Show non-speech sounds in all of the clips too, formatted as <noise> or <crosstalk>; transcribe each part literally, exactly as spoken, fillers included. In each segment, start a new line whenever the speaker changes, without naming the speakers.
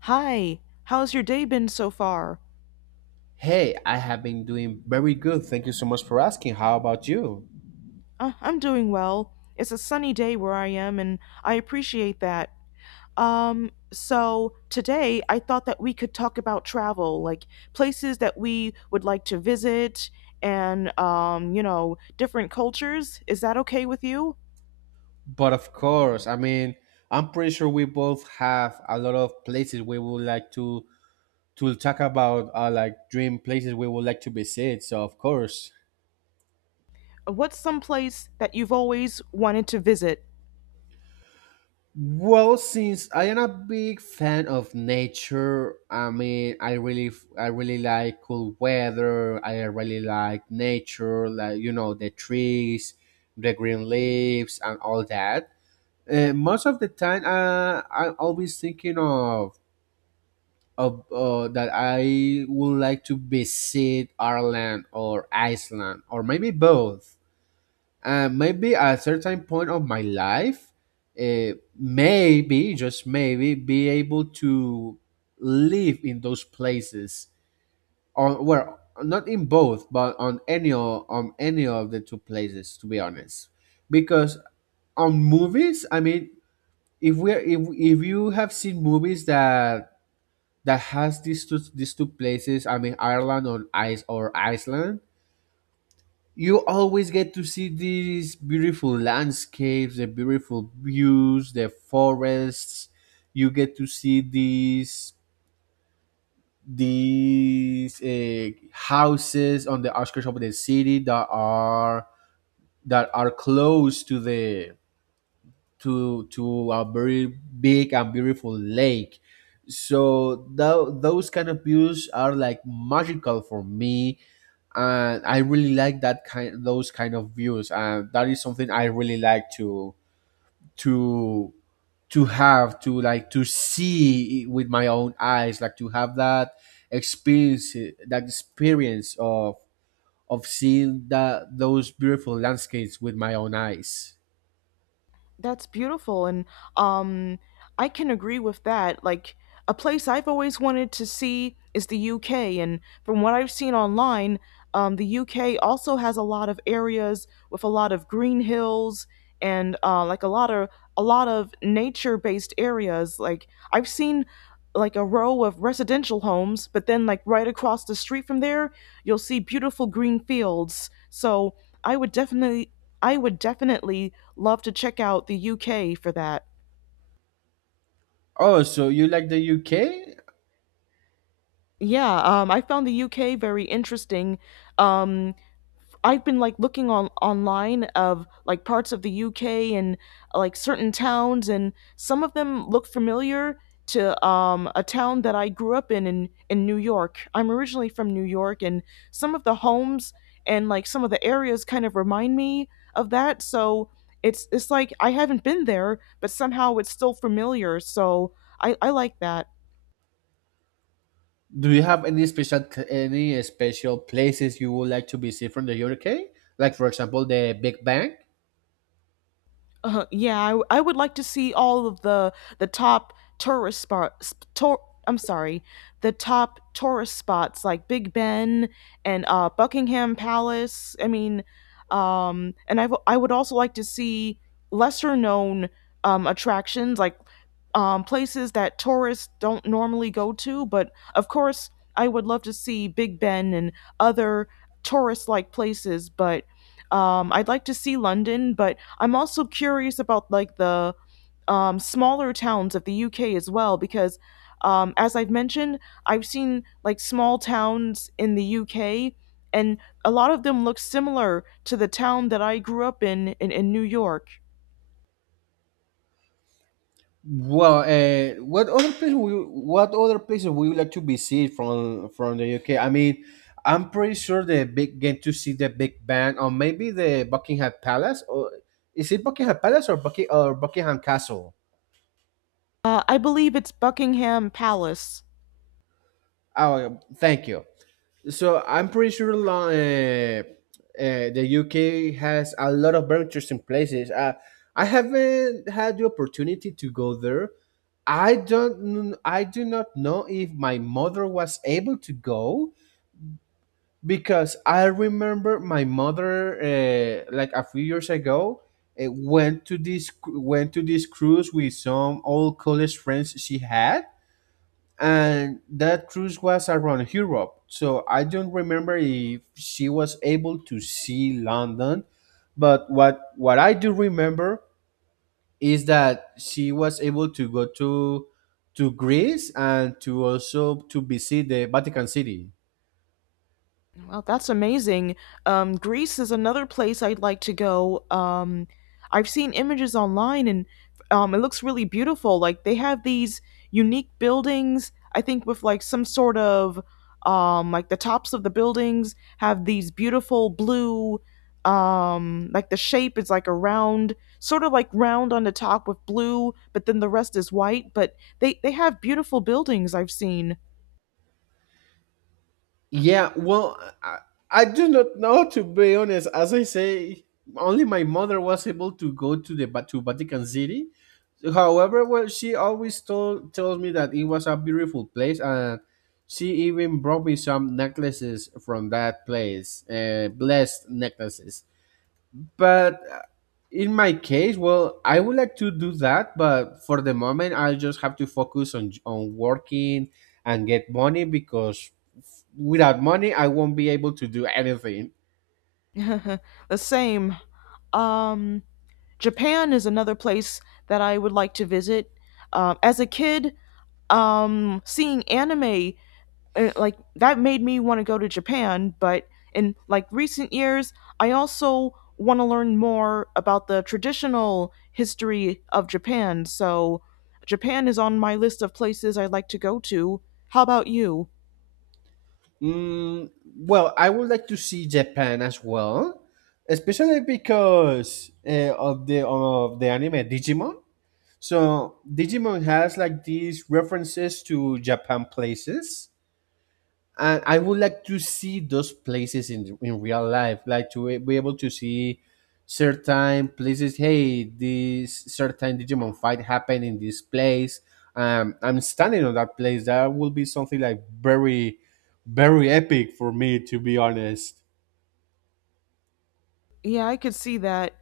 Hi, how's your day been so far?
Hey, I have been doing very good. Thank you so much for asking. How about you?
Uh, I'm doing well. It's a sunny day where I am, and I appreciate that. Um, so today I thought that we could talk about travel, like places that we would like to visit and, um, you know, different cultures. Is that okay with you?
But of course, I mean, I'm pretty sure we both have a lot of places we would like to to talk about, uh, like dream places we would like to visit. So of course.
What's some place that you've always wanted to visit?
Well, since I am a big fan of nature, I mean, I really, I really like cool weather. I really like nature, like you know, the trees, the green leaves, and all that. Uh, most of the time, uh, I'm always thinking of of uh, that I would like to visit Ireland or Iceland or maybe both. Uh, maybe at a certain point of my life, uh, maybe just maybe be able to live in those places, or well, not in both, but on any o- on any of the two places. To be honest, because on movies, I mean, if we if, if you have seen movies that that has these two these two places, I mean Ireland or ice or iceland, you always get to see these beautiful landscapes, the beautiful views, the forests. You get to see these these uh, houses on the outskirts of the city that are that are close to the to to a very big and beautiful lake. So tho- those kind of views are like magical for me, and I really like that kind those kind of views, and that is something I really like to to to have to like to see with my own eyes, like to have that experience that experience of of seeing that those beautiful landscapes with my own eyes.
That's beautiful. And um, I can agree with that. Like, a place I've always wanted to see is the U K. And from what I've seen online, um, the U K also has a lot of areas with a lot of green hills and uh, like a lot of a lot of nature-based areas. Like I've seen like a row of residential homes, but then like right across the street from there, you'll see beautiful green fields. So I would definitely I would definitely love to check out the U K for that.
Oh, so you like the U K?
Yeah, um, I found the U K very interesting. Um, I've been like looking on online of like parts of the U K and like certain towns, and some of them look familiar to um, a town that I grew up in, in in New York. I'm originally from New York, and some of the homes and like some of the areas kind of remind me of that. So it's it's like I haven't been there, but somehow it's still familiar. So I I like that.
Do you have any special any special places you would like to visit from the U K? Like, for example, the Big Bang.
Uh, yeah, I, w- I would like to see all of the the top tourist spots. Tor- I'm sorry, the top tourist spots like Big Ben and uh, Buckingham Palace. I mean, um, and I w- I would also like to see lesser known um, attractions like um, places that tourists don't normally go to. But of course, I would love to see Big Ben and other tourist like places. But um, I'd like to see London, but I'm also curious about like the um, smaller towns of the U K as well because um, as I've mentioned, I've seen like small towns in the U K and a lot of them look similar to the town that I grew up in in, in New York.
Well, uh, what other places we what other places we would like to visit from from the U K? I mean, I'm pretty sure the big get to see the Big Bang, or maybe the Buckingham Palace, or is it Buckingham Palace or Bucking or Buckingham Castle?
Uh, I believe it's Buckingham Palace.
Oh, thank you. So I'm pretty sure lo- uh, uh, the U K has a lot of very interesting places. Uh, I haven't had the opportunity to go there. I don't. Kn- I do not know if my mother was able to go, because I remember my mother, uh, like a few years ago, uh, went to this cru- went to this cruise with some old college friends she had, and that cruise was around Europe. So I don't remember if she was able to see London, but what what I do remember is that she was able to go to to Greece, and to also to visit the Vatican City.
Well, that's amazing. Um, Greece is another place I'd like to go. Um, I've seen images online and um, it looks really beautiful. Like they have these unique buildings, I think with like some sort of um, like the tops of the buildings have these beautiful blue um like the shape is like a round sort of like round on the top with blue, but then the rest is white. But they they have beautiful buildings I've seen.
Yeah, well, I, I do not know, to be honest. As I say, only my mother was able to go to the Va- to Vatican City. However, well, she always told tells me that it was a beautiful place, and she even brought me some necklaces from that place, uh, blessed necklaces. But uh, in my case, well, I would like to do that, but for the moment I just have to focus on on working and get money because, f- without money, I won't be able to do anything.
<laughs> the same um Japan is another place that I would like to visit. Um, as a kid, um, seeing anime uh, like that made me want to go to Japan. But in like recent years, I also want to learn more about the traditional history of Japan. So Japan is on my list of places I'd like to go to. How about you?
mm, well, I would like to see Japan as well, especially because uh, of the of the anime Digimon. So Digimon has like these references to Japan places, and I would like to see those places in in real life, like to be able to see certain places. Hey, this certain Digimon fight happened in this place. Um, I'm standing on that place. That will be something like very, very epic for me, to be honest.
Yeah, I could see that.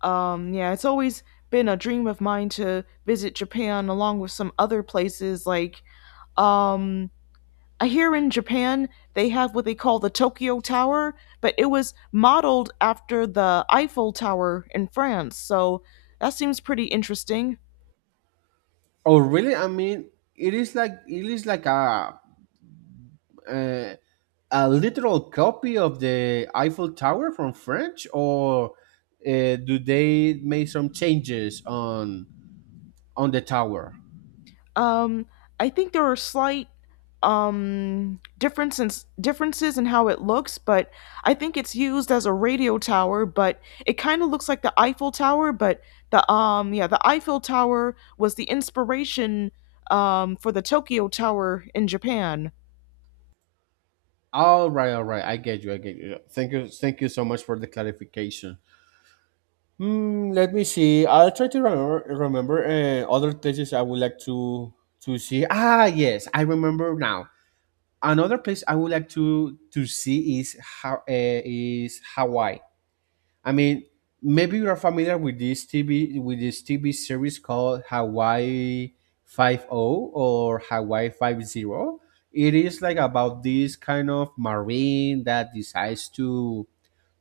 Um, yeah, it's always been a dream of mine to visit Japan along with some other places like Um, here in Japan, they have what they call the Tokyo Tower, but it was modeled after the Eiffel Tower in France. So that seems pretty interesting.
Oh, really? I mean, it is like it is like a uh, a literal copy of the Eiffel Tower from French? Or uh, do they make some changes on on the tower?
Um, I think there are slight um, differences differences in how it looks, but I think it's used as a radio tower. But it kind of looks like the Eiffel Tower, but the um yeah, the Eiffel Tower was the inspiration um, for the Tokyo Tower in Japan.
All right, all right, I get you, I get you. Thank you, thank you so much for the clarification. Hmm, let me see. I'll try to remember, remember uh, other places I would like to to see. Ah, yes, I remember now. Another place I would like to to see is how uh, is Hawaii. I mean, maybe you are familiar with this T V with this T V series called Hawaii Five O, or Hawaii five oh. It is like about this kind of marine that decides to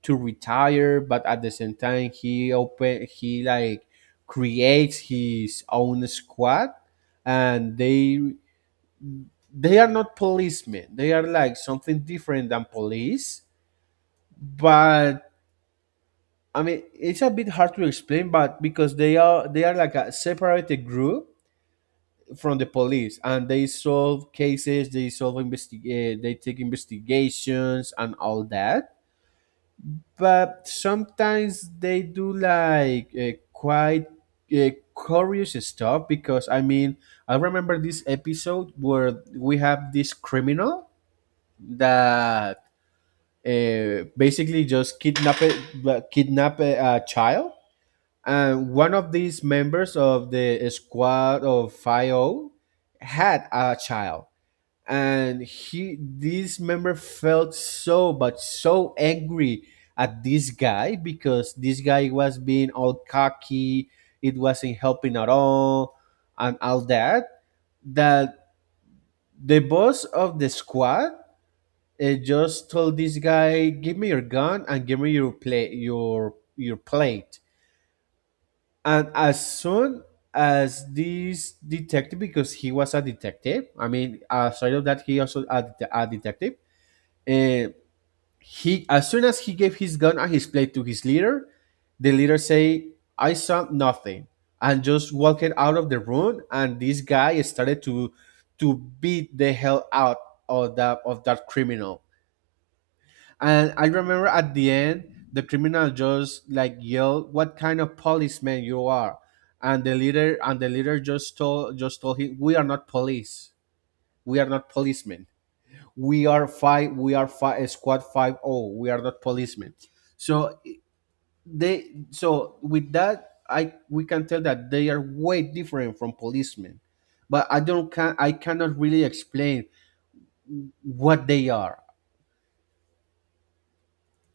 to retire, but at the same time he open he like creates his own squad, and they they are not policemen. They are like something different than police. But I mean, it's a bit hard to explain, but because they are they are like a separated group from the police, and they solve cases, they solve, investigate, they take investigations and all that. But sometimes they do like uh, quite uh, curious stuff, because I mean, I remember this episode where we have this criminal that, uh, basically just kidnapped eh, kidnapped a, a child, and one of these members of the squad of fifty had a child, and he this member felt so, but so angry at this guy, because this guy was being all cocky, it wasn't helping at all, and all that, that the boss of the squad uh, just told this guy, "Give me your gun and give me your play your your plate." And as soon as this detective, because he was a detective, I mean, aside of that, he also a, det- a detective. And he, as soon as he gave his gun and his plate to his leader, the leader say, "I saw nothing," and just walked out of the room. And this guy started to to beat the hell out of that of that criminal. And I remember at the end, the criminal just like yelled, "What kind of policeman you are?" And the leader and the leader just told just told him, "We are not police. We are not policemen. We are five. We are five eh, squad five zero. We are not policemen." So they so with that, I we can tell that they are way different from policemen, but I don't can I cannot really explain what they are.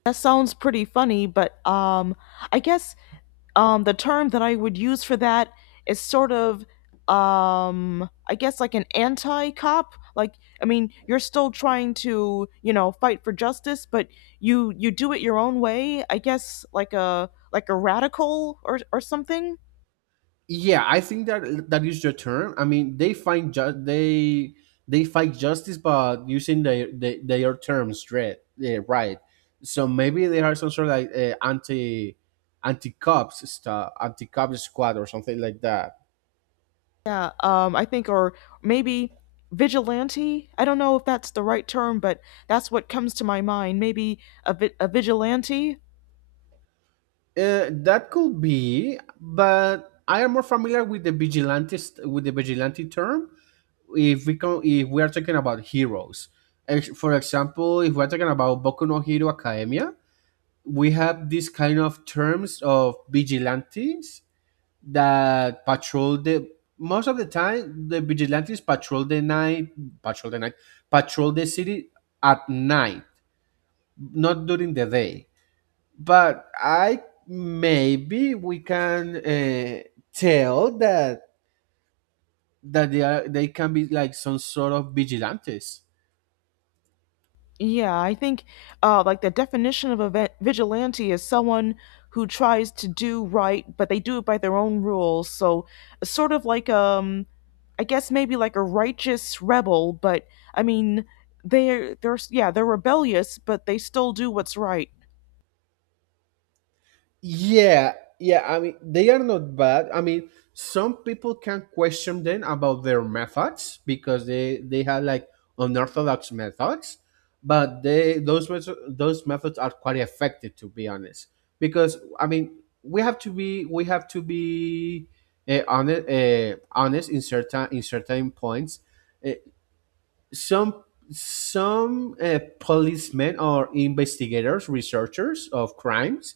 That sounds pretty funny, but um, I guess um, the term that I would use for that is sort of, um, I guess, like an anti cop. Like, I mean, you're still trying to, you know, fight for justice, but you you do it your own way. I guess, like a like a radical or or something.
Yeah, I think that that is the term. I mean, they find ju- they they fight justice, but using their their, their terms, right? Yeah, right. So maybe they are some sort of like uh, anti anti cops stuff, anti cops squad, or something like that.
Yeah, um, I think, or maybe vigilante. I don't know if that's the right term, but that's what comes to my mind. Maybe a vi- a vigilante.
Uh, that could be, but I am more familiar with the vigilante st- with the vigilante term. If we can, if we are talking about heroes, Ex- for example, if we are talking about Boku no Hero Academia, we have this kind of terms of vigilantes that patrol the, most of the time the vigilantes patrol the night patrol the night patrol the city at night, not during the day. But i maybe we can uh, tell that that they are they can be like some sort of vigilantes.
Yeah, I think uh, like the definition of a vi- vigilante is someone who tries to do right, but they do it by their own rules. So sort of like um, I guess maybe like a righteous rebel, but I mean they're they're yeah, they're rebellious, but they still do what's right.
Yeah, yeah. I mean, they are not bad. I mean, some people can question them about their methods, because they they have like unorthodox methods, but they those methods those methods are quite effective, to be honest. Because I mean, we have to be we have to be uh, honest, uh, honest in certain in certain points. Uh, some some uh, policemen or investigators, researchers of crimes,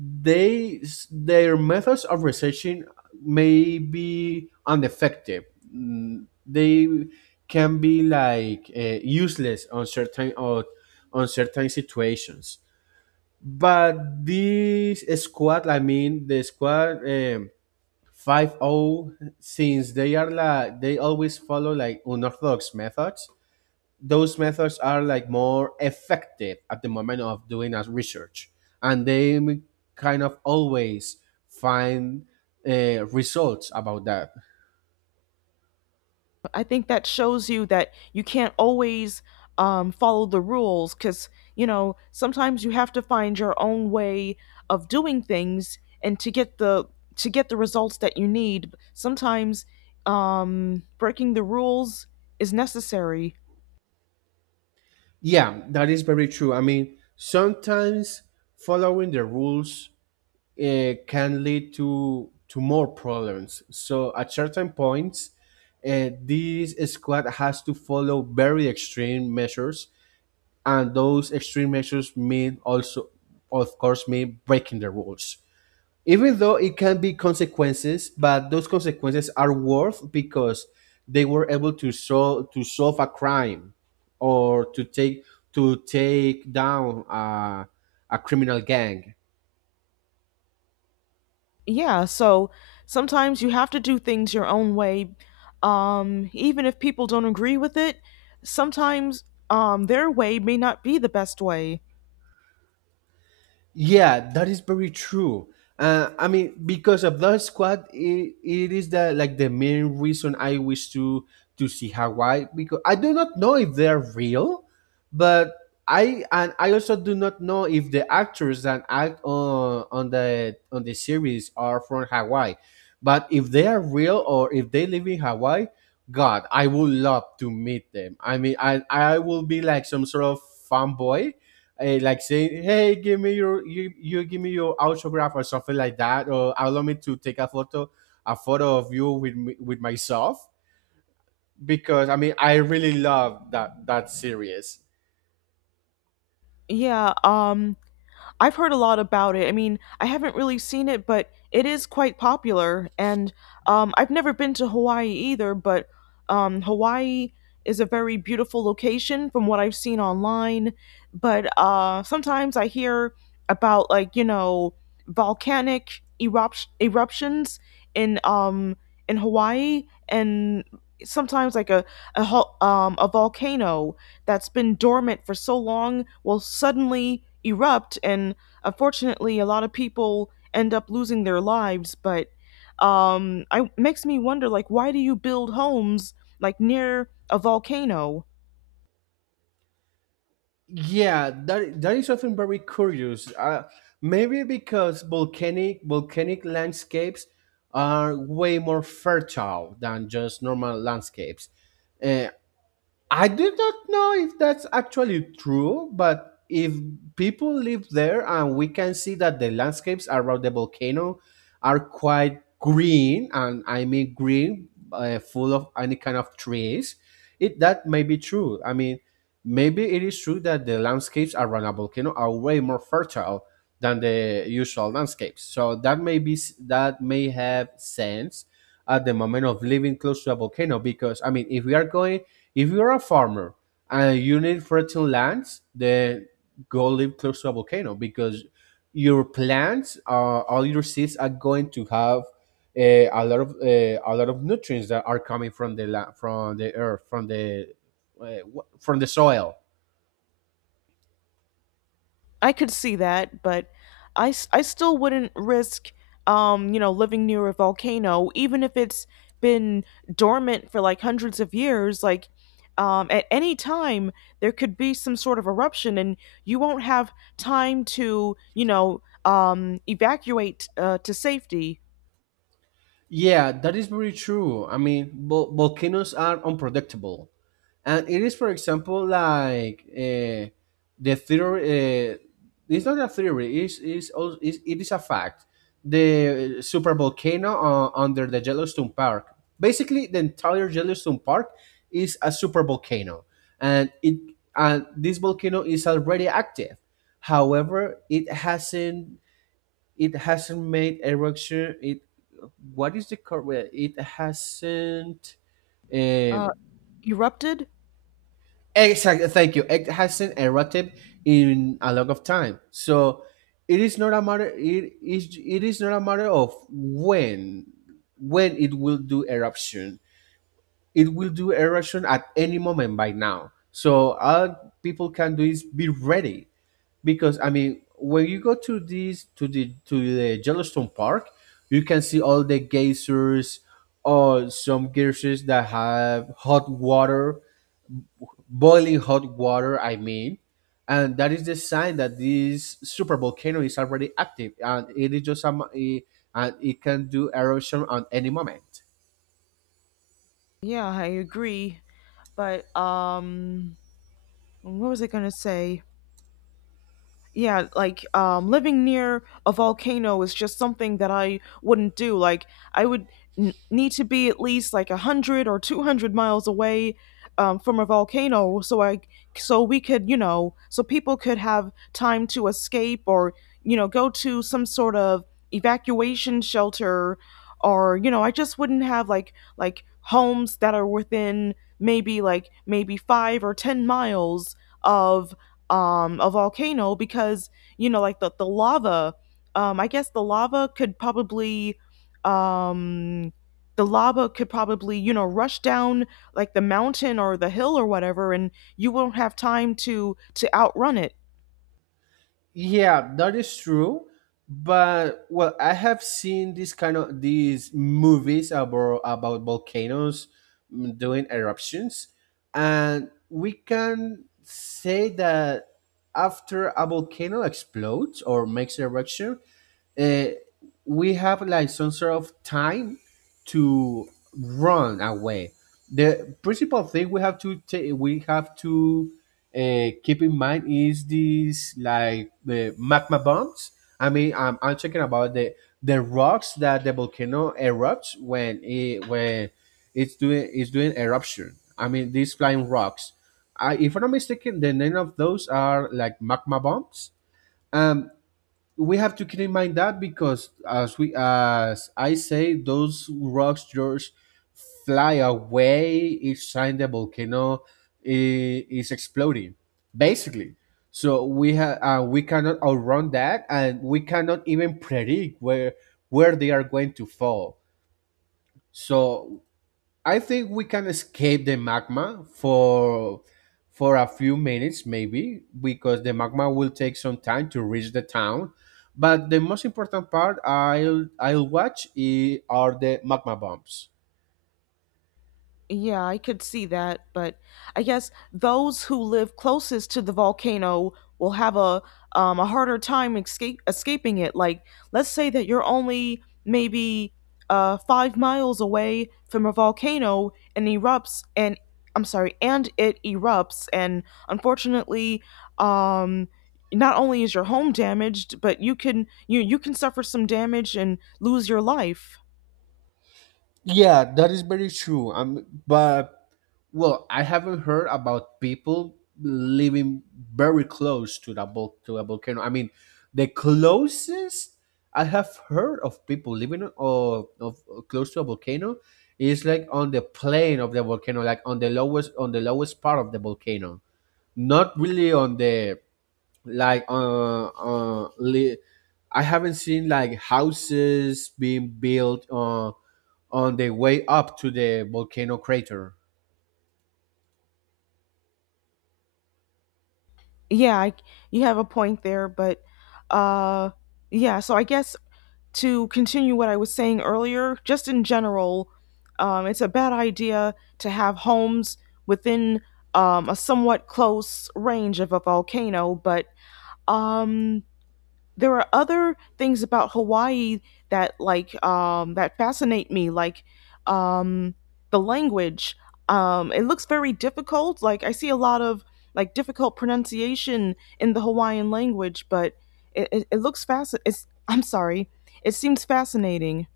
they, their methods of researching may be ineffective. Mm, They can be like uh, useless on certain or on certain situations. But this squad, I mean, the squad, um, five zero, since they are like they always follow like unorthodox methods, those methods are like more effective at the moment of doing as research, and they kind of always find uh, results about that.
I think that shows you that you can't always um, follow the rules because, you know, sometimes you have to find your own way of doing things and to get the to get the results that you need. Sometimes um, breaking the rules is necessary.
Yeah, that is very true. I mean, sometimes following the rules, uh, can lead to to more problems. So at certain points, uh, this squad has to follow very extreme measures, and those extreme measures mean, also of course mean, breaking the rules. Even though it can be consequences, but those consequences are worth, because they were able to solve to solve a crime, or to take to take down a, a criminal gang.
Yeah, so sometimes you have to do things your own way. Um, even if people don't agree with it, sometimes um, their way may not be the best way.
Yeah, that is very true. Uh, I mean, because of that squad, it, it is the like the main reason I wish to to see Hawaii, because I do not know if they're real. But I and I also do not know if the actors that act on on the on the series are from Hawaii. But if they are real, or if they live in Hawaii, God, I would love to meet them. I mean, I I will be like some sort of fanboy eh, like saying, "Hey, give me your you, you give me your autograph or something like that," or allow me to take a photo, a photo of you with me, with myself because I mean I really love that that series.
Yeah, um, I've heard a lot about it. I mean, I haven't really seen it, but it is quite popular. And um, I've never been to Hawaii either, but um, Hawaii is a very beautiful location from what I've seen online. But uh, sometimes I hear about, like, you know, volcanic erupt- eruptions in um, in Hawaii, and sometimes like a a, hol- um, a volcano that's been dormant for so long will suddenly erupt, and unfortunately a lot of people end up losing their lives. But um I, makes me wonder, like, why do you build homes like near a volcano?
Yeah, that that is something very curious. Uh, maybe because volcanic volcanic landscapes are way more fertile than just normal landscapes. Uh, I do not know if that's actually true, but if people live there and we can see that the landscapes around the volcano are quite green, and I mean green, uh, full of any kind of trees, it that may be true. I mean, maybe it is true that the landscapes around a volcano are way more fertile than the usual landscapes. So that may be s- that may have sense at the moment of living close to a volcano because I mean, if we are going if you're a farmer and you need fertile lands, then go live close to a volcano because your plants, uh, all your seeds are going to have uh, a lot of uh, a lot of nutrients that are coming from the la- from the earth, from the uh, wh- from the soil.
I could see that, but I, s- I still wouldn't risk, um, you know, living near a volcano, even if it's been dormant for like hundreds of years. Like, um, at any time, there could be some sort of eruption, and you won't have time to, you know, um, evacuate uh, to safety.
Yeah, that is very true. I mean, vol- volcanoes are unpredictable, and it is, for example, like uh, the theory. Uh, it's not a theory. It's, it's, al- it's it is a fact. The super volcano uh, under the Yellowstone Park. Basically, the entire Yellowstone Park is a super volcano, and it and this volcano is already active. However, it hasn't it hasn't made eruption it what is the correct it hasn't uh,
Uh, erupted?
exactly thank you it hasn't erupted in a lot of time so it is not a matter it is it is not a matter of when when it will do eruption it will do eruption at any moment by now so all people can do is be ready because I mean, when you go to these to the to the Yellowstone Park, you can see all the geysers or some geysers that have hot water, boiling hot water. I mean, and that is the sign that this super volcano is already active, and it is just some, and it can do eruption at any moment.
Yeah, I agree. But, um, what was I going to say? Yeah, like um living near a volcano is just something that I wouldn't do. Like, I would n- need to be at least like a 100 or two hundred miles away um, from a volcano, so I so we could, you know, so people could have time to escape or, you know, go to some sort of evacuation shelter. Or you know, I just wouldn't have like like homes that are within maybe like maybe five or ten miles of um, a volcano because, you know, like the, the lava, um, I guess the lava could probably um, the lava could probably you know, rush down like the mountain or the hill or whatever, and you won't have time to to outrun it.
Yeah, that is true. But well, I have seen this kind of these movies about about volcanoes mm, doing eruptions, and we can say that after a volcano explodes or makes eruption, uh, we have like some sort of time to run away. The principal thing we have to take, we have to uh, keep in mind is these like the magma bombs. I mean, I'm, I'm talking about the the rocks that the volcano erupts when it when it's doing it's doing eruption. I mean, these flying rocks. I, if I'm not mistaken, the name of those are like magma bombs. Um, we have to keep in mind that because as we as I say, those rocks just fly away each time the volcano is, is exploding, basically. So we have uh, we cannot outrun that, and we cannot even predict where where they are going to fall. So I think we can escape the magma for for a few minutes maybe because the magma will take some time to reach the town. But the most important part I'll I'll watch i- are the magma bombs.
Yeah, I could see that, but I guess those who live closest to the volcano will have a um, a harder time escape escaping it. Like, let's say that you're only maybe uh, five miles away from a volcano and erupts, and I'm sorry, and it erupts, and unfortunately, um, not only is your home damaged, but you can you you can suffer some damage and lose your life.
Yeah, that is very true. Um, but well, I haven't heard about people living very close to the vul- to a volcano. I mean, the closest I have heard of people living or of close to a volcano is like on the plane of the volcano, like on the lowest on the lowest part of the volcano, not really on the like uh uh li- I haven't seen like houses being built uh, on the way up to the volcano crater.
Yeah, I, you have a point there, but uh yeah, so I guess to continue what I was saying earlier, just in general, um, it's a bad idea to have homes within um, a somewhat close range of a volcano. But um there are other things about Hawaii that like um that fascinate me, like um the language. Um it looks very difficult. Like, I see a lot of like difficult pronunciation in the Hawaiian language, but it, it, it looks fasc. It's I'm sorry it seems fascinating.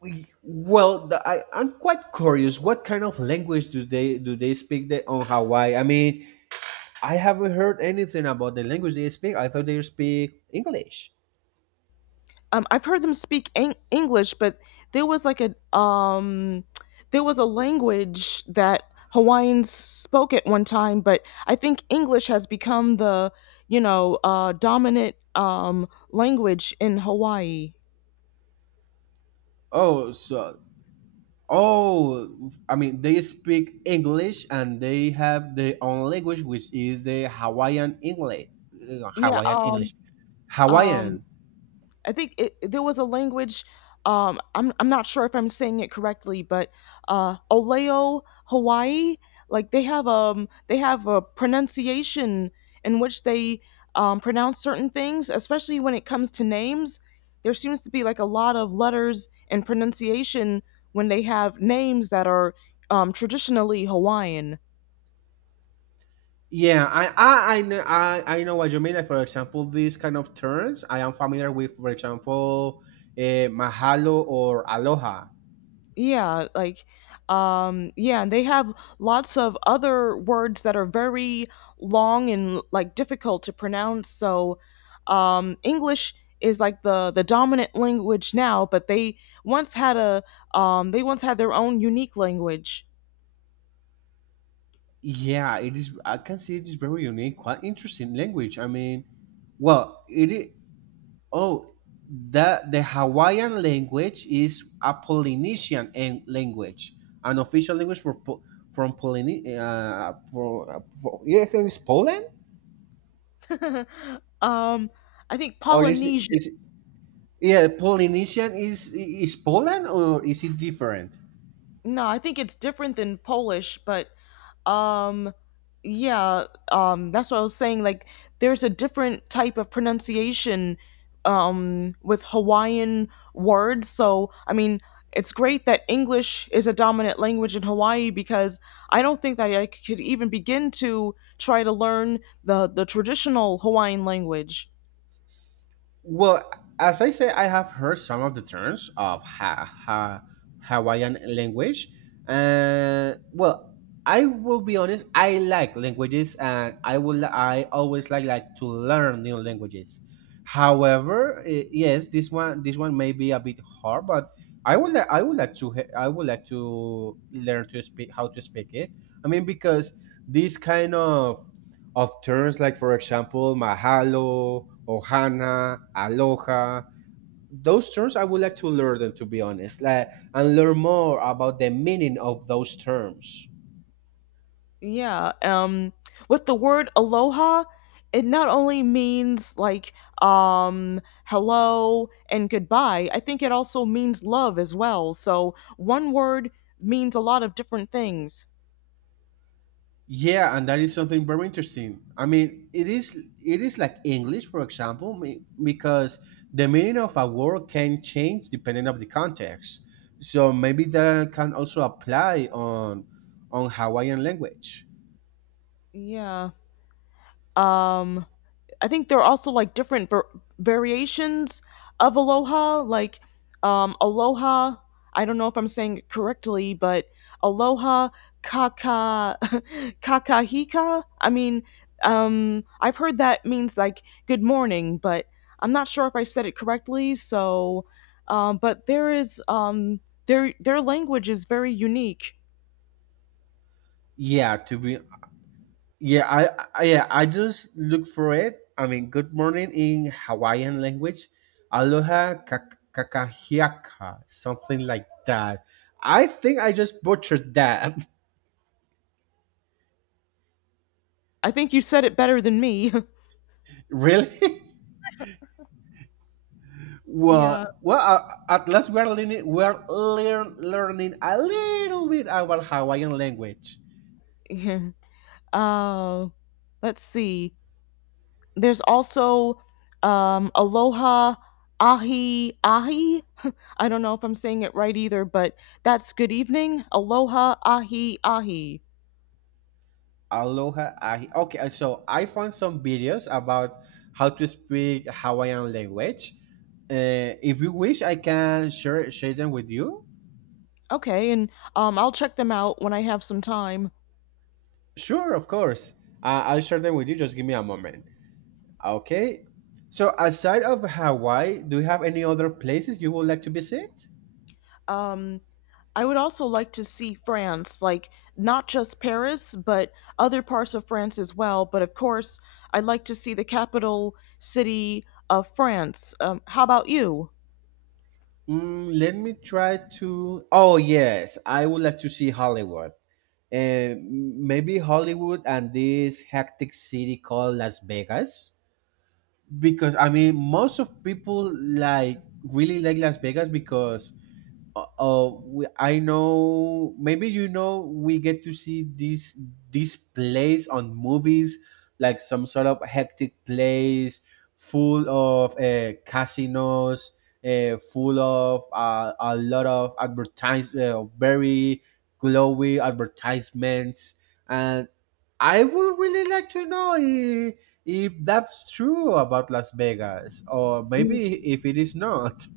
We- well, the, I, I'm quite curious what kind of language do they do they speak there on Hawaii? I mean, I haven't heard anything about the language they speak. I thought they speak English.
um I've heard them speak Eng- English, but there was like a um there was a language that Hawaiians spoke at one time, but I think English has become the, you know, uh, dominant um language in Hawaii.
oh so Oh, I mean, they speak English and they have their own language, which is the Hawaiian English. uh,
Yeah.
Hawaiian
Um.
English.
Um.
Hawaiian.
I think it, there was a language. Um, I'm I'm not sure if I'm saying it correctly, but uh, Oleo Hawaii, like they have um they have a pronunciation in which they um, pronounce certain things, especially when it comes to names. There seems to be like a lot of letters and pronunciation when they have names that are um, traditionally Hawaiian.
Yeah, I, I, I, know, I, I know what you mean. Like, for example, these kind of terms I am familiar with, for example, eh, mahalo or aloha.
Yeah, like um yeah, and they have lots of other words that are very long and like difficult to pronounce. So um English is like the the dominant language now, but they once had a um they once had their own unique language.
Yeah, it is. I can see it is very unique, quite interesting language. I mean, well, it. i- Oh, that the Hawaiian language is a Polynesian en- language, an official language for po- from Polynesia. Uh, for, uh, for, yeah, I think it's Poland
<laughs> um I think
or is it-
Polynesian.
is it- Yeah, Polynesian is is Poland or is it different?
No, I think it's different than Polish, but um yeah, um that's what I was saying. Like, there's a different type of pronunciation um with Hawaiian words. So, I mean, it's great that English is a dominant language in Hawaii because I don't think that I could even begin to try to learn the the traditional Hawaiian language.
Well, as I say, I have heard some of the terms of ha- ha- Hawaiian language. Uh, well, I will be honest. I like languages, and I will. I always like like to learn new languages. However, eh, yes, this one this one may be a bit hard, but I would li- I would like to he- I would like to learn to speak how to speak it. I mean, because this kind of of terms like for example mahalo, ohana, aloha, those terms I would like to learn them, to be honest, like and learn more about the meaning of those terms.
Yeah. Um with the word aloha, it not only means like um hello and goodbye, I think it also means love as well. So one word means a lot of different things.
Yeah, and that is something very interesting. I mean, it is it is like English, for example, me- because the meaning of a word can change depending on the context, so maybe that can also apply on on Hawaiian language.
Yeah. Um I think there are also like different ver- variations of aloha, like um, aloha. I don't know if I'm saying it correctly, but aloha kaka <laughs> kakahika. I mean, um, I've heard that means like good morning, but I'm not sure if I said it correctly. So, um, but there is um, their their language is very unique.
Yeah to be Yeah, I, I yeah, I just look for it. I mean, good morning in Hawaiian language, aloha kak- kakahiaka, something like that. I think I just butchered that.
I think you said it better than me.
<laughs> Really? <laughs>
<laughs> Yeah.
Well, well, uh, at least we're learning, we're lear- learning a little bit about Hawaiian language.
<laughs> Uh, let's see. There's also um, aloha ahi ahi. <laughs> I don't know if I'm saying it right either, but that's good evening. Aloha ahi ahi.
Aloha Ahi. Okay, uh, so I found some videos about how to speak Hawaiian language. Uh, if you wish, I can share share them with you.
Okay, and um, I'll check them out when I have some time.
Sure, of course. Uh, I'll share them with you. Just give me a moment. Okay. So aside of Hawaii, do you have any other places you would like to visit?
Um, I would also like to see France, like not just Paris, but other parts of France as well. But of course, I'd like to see the capital city of France. Um, how about you?
Mm, let me try to. Oh yes, I would like to see Hollywood, and maybe Hollywood and this hectic city called Las Vegas. Because I mean most of people like really like Las Vegas because uh, uh, we, I know maybe you know we get to see these these plays on movies, like some sort of hectic place full of uh, casinos, uh, full of uh, a lot of advertise, uh, very glowy advertisements, and I would really like to know if, if that's true about Las Vegas or maybe if it is not.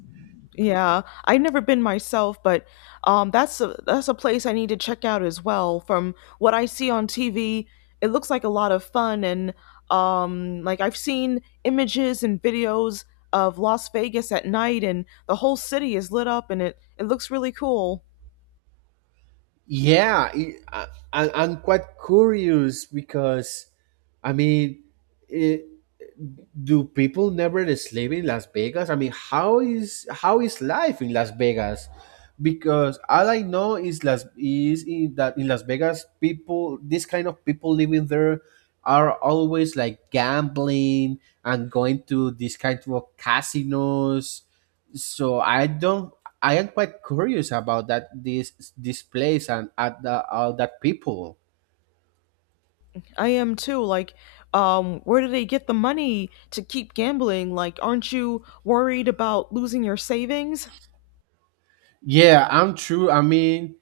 Yeah, I've never been myself, but um, that's a that's a place I need to check out as well. From what I see on T V, it looks like a lot of fun, and um, like I've seen images and videos of Las Vegas at night, and the whole city is lit up, and it it looks really cool.
Yeah, it, I, I, I'm quite curious because, I mean, it, do people never sleep in Las Vegas? I mean, how is how is life in Las Vegas? Because all I know is Las is in, that in Las Vegas, people this kind of people living there are always like gambling and going to these kind of casinos, so I don't. I am quite curious about that this this place and at the all that people.
I am too. Like, um, where do they get the money to keep gambling? Like, aren't you worried about losing your savings?
Yeah, I'm true. I mean,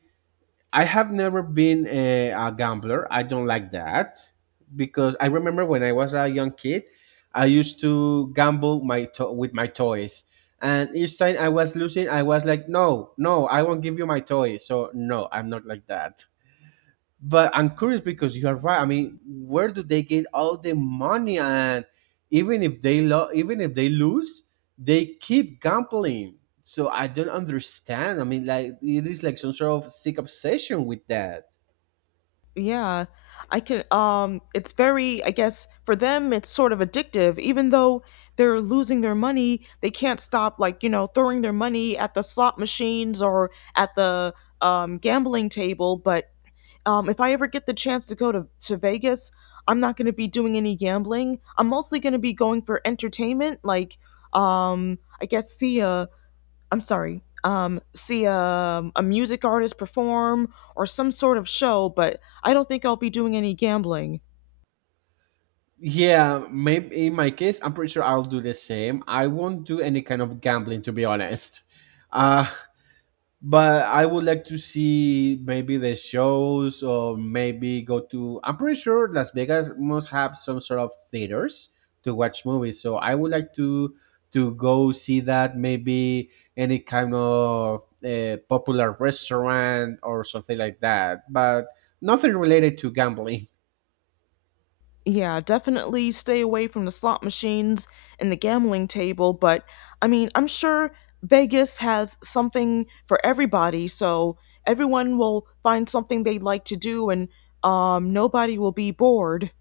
I have never been a, a gambler. I don't like that because I remember when I was a young kid, I used to gamble my to- with my toys, and each time I was losing, I was like, "No, no, I won't give you my toy." So no, I'm not like that. But I'm curious because you are right. I mean, where do they get all the money? And even if they lo- even if they lose, they keep gambling. So I don't understand. I mean, like it is like some sort of sick obsession with that.
Yeah, I can. Um, it's very, I guess, for them, it's sort of addictive. Even though they're losing their money, they can't stop, like, you know, throwing their money at the slot machines or at the um, gambling table. But um, if I ever get the chance to go to, to Vegas, I'm not going to be doing any gambling. I'm mostly going to be going for entertainment, like, um, I guess, see a I'm sorry, um, see a, a music artist perform or some sort of show, but I don't think I'll be doing any gambling.
Yeah, maybe in my case, I'm pretty sure I'll do the same. I won't do any kind of gambling, to be honest. Uh, but I would like to see maybe the shows or maybe go to. I'm pretty sure Las Vegas must have some sort of theaters to watch movies. So I would like to to go see that. Maybe any kind of uh, popular restaurant or something like that. But nothing related to gambling.
Yeah, definitely stay away from the slot machines and the gambling table, but I mean, I'm sure Vegas has something for everybody, so everyone will find something they'd like to do and um, nobody will be bored.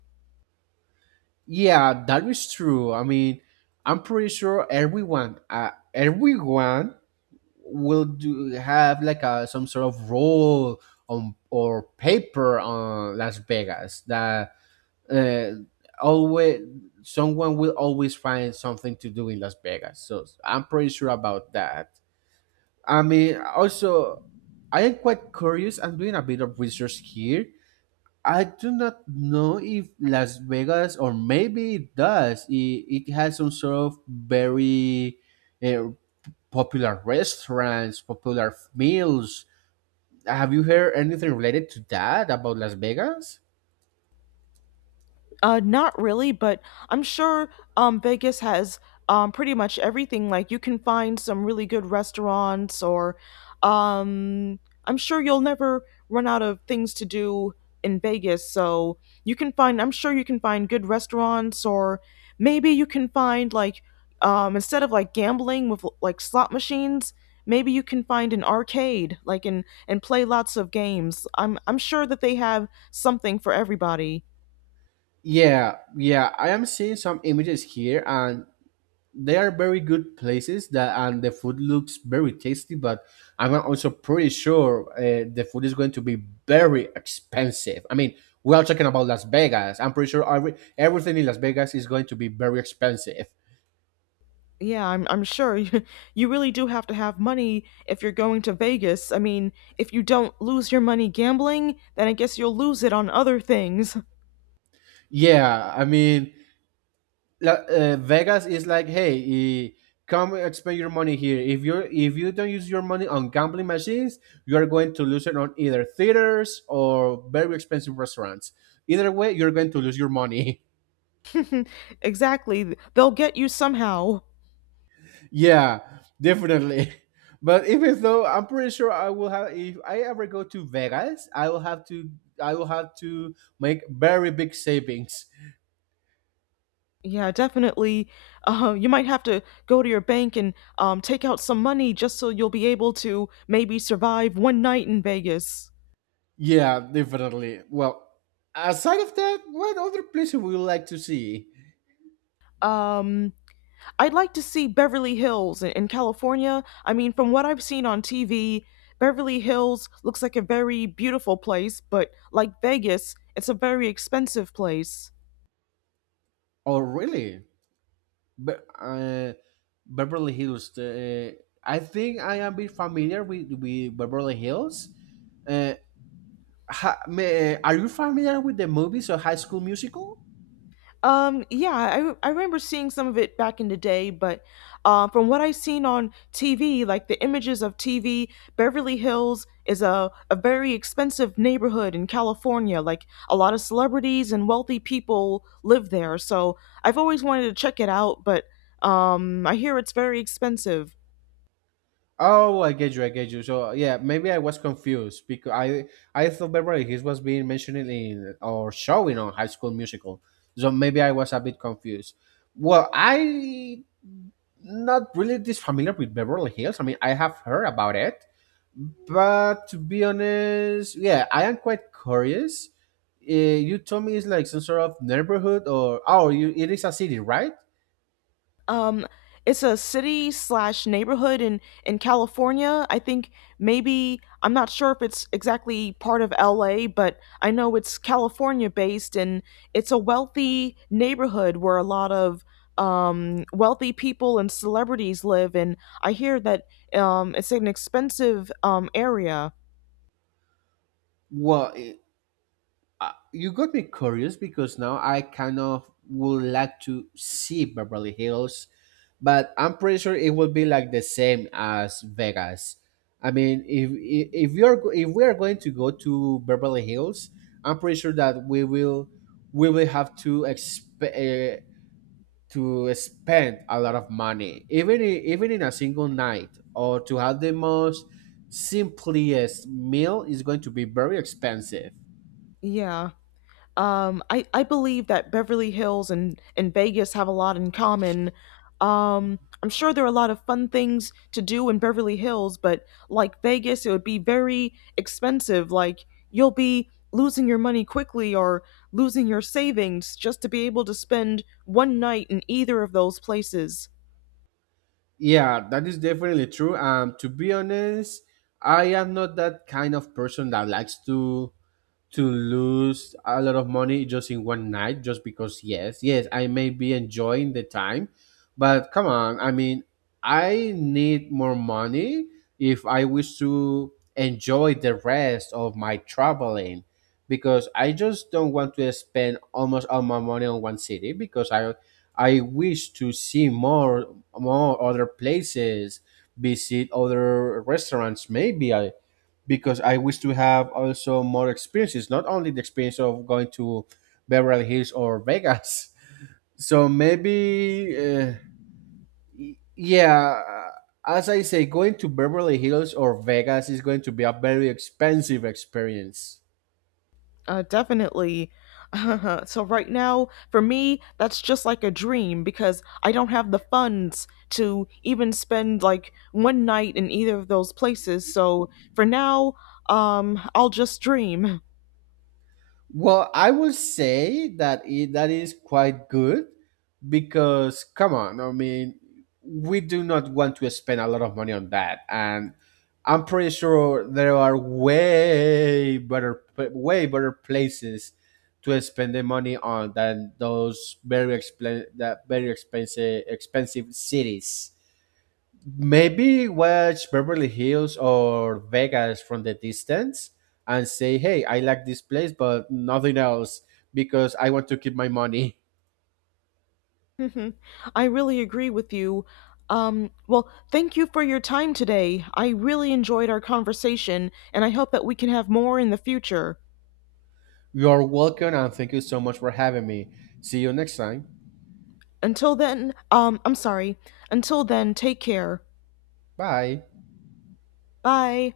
Yeah, that is true. I mean, I'm pretty sure everyone, uh, everyone will do have like a some sort of role on or paper on Las Vegas that uh, always someone will always find something to do in Las Vegas. So I'm pretty sure about that. I mean, also I am quite curious. I'm doing a bit of research here. I do not know if Las Vegas, or maybe it does, it, it has some sort of very uh, popular restaurants, popular meals. Have you heard anything related to that about Las Vegas?
Uh, not really, but I'm sure um, Vegas has um, pretty much everything. Like you can find some really good restaurants, or um, I'm sure you'll never run out of things to do in Vegas. So you can find, I'm sure you can find good restaurants, or maybe you can find like um, instead of like gambling with like slot machines, maybe you can find an arcade, like and and play lots of games. I'm I'm sure that they have something for everybody.
Yeah, yeah, I am seeing some images here, and they are very good places. That and the food looks very tasty, but I'm also pretty sure uh, the food is going to be very expensive. I mean, we are talking about Las Vegas. I'm pretty sure every, everything in Las Vegas is going to be very expensive.
Yeah, I'm I'm sure <laughs> you really do have to have money if you're going to Vegas. I mean, if you don't lose your money gambling, then I guess you'll lose it on other things.
Yeah, I mean, La- uh, Vegas is like, hey, eh, come spend your money here. If you if you don't use your money on gambling machines, you are going to lose it on either theaters or very expensive restaurants. Either way, you're going to lose your money.
<laughs> Exactly. They'll get you somehow.
<laughs> Yeah, definitely. <laughs> But even though I'm pretty sure I will have, if I ever go to Vegas, I will have to, I will have to make very big savings.
Yeah, definitely. Uh, you might have to go to your bank and um, take out some money just so you'll be able to maybe survive one night in Vegas.
Yeah, definitely. Well, aside of that, what other places would you like to see?
Um, I'd like to see Beverly Hills in, in California. I mean, from what I've seen on T V, Beverly Hills looks like a very beautiful place, but like Vegas, it's a very expensive place.
Oh, really? Be- uh, Beverly Hills. Uh, I think I am bit familiar with, with Beverly Hills. Uh, ha- may, are you familiar with the movies of High School Musical?
Um, yeah, I, I remember seeing some of it back in the day, but uh, from what I've seen on T V, like the images of T V, Beverly Hills is a, a very expensive neighborhood in California. Like a lot of celebrities and wealthy people live there. So I've always wanted to check it out, but um, I hear it's very expensive.
Oh, I get you. I get you. So yeah, maybe I was confused because I I thought Beverly Hills was being mentioned in or showing on High School Musical. So maybe I was a bit confused. Well, I not really this familiar with Beverly Hills. I mean, I have heard about it, but to be honest, yeah, I am quite curious. Eh, you told me it's like some sort of neighborhood or oh, you it is a city, right?
Um, it's a city slash neighborhood in in California. I think maybe I'm not sure if it's exactly part of L A, but I know it's California based, and it's a wealthy neighborhood where a lot of um, wealthy people and celebrities live. And I hear that um, it's an expensive um, area.
Well, eh, uh, you got me curious because now I kind of would like to see Beverly Hills, but I'm pretty sure it will be like the same as Vegas. I mean, if if if you're go- if we are going to go to Beverly Hills, I'm pretty sure that we will we will have to exp- uh, to spend a lot of money, even i- even in a single night, or to have the most simplest meal is going to be very expensive.
Yeah. Um, I, I believe that Beverly Hills and, and Vegas have a lot in common. Um, I'm sure there are a lot of fun things to do in Beverly Hills, but like Vegas, it would be very expensive. Like, you'll be losing your money quickly or losing your savings just to be able to spend one night in either of those places.
Yeah, that is definitely true. Um, to be honest, I am not that kind of person that likes to to lose a lot of money just in one night just because yes yes I may be enjoying the time but come on I mean I need more money if I wish to enjoy the rest of my traveling because I just don't want to spend almost all my money on one city because i I wish to see more more other places visit other restaurants maybe I because I wish to have also more experiences, not only the experience of going to Beverly Hills or Vegas. <laughs> So maybe, uh, y- yeah, as I say, going to Beverly Hills or Vegas is going to be a very expensive experience.
Uh, definitely. <laughs> So right now, for me, that's just like a dream because I don't have the funds to even spend like one night in either of those places. So for now, um, I'll just dream.
Well, I will say that it, that is quite good because come on, I mean, we do not want to spend a lot of money on that, and I'm pretty sure there are way better way better places to spend the money on than those very expen- that very expensive expensive cities. Maybe watch Beverly Hills or Vegas from the distance and say, hey, I like this place, but nothing else because I want to keep my money.
<laughs> I really agree with you. Um, well, thank you for your time today. I really enjoyed our conversation, and I hope that we can have more in the future.
<laughs> You're welcome, and thank you so much for having me. See you next time.
Until then, um, I'm sorry. Until then, take care.
Bye.
Bye.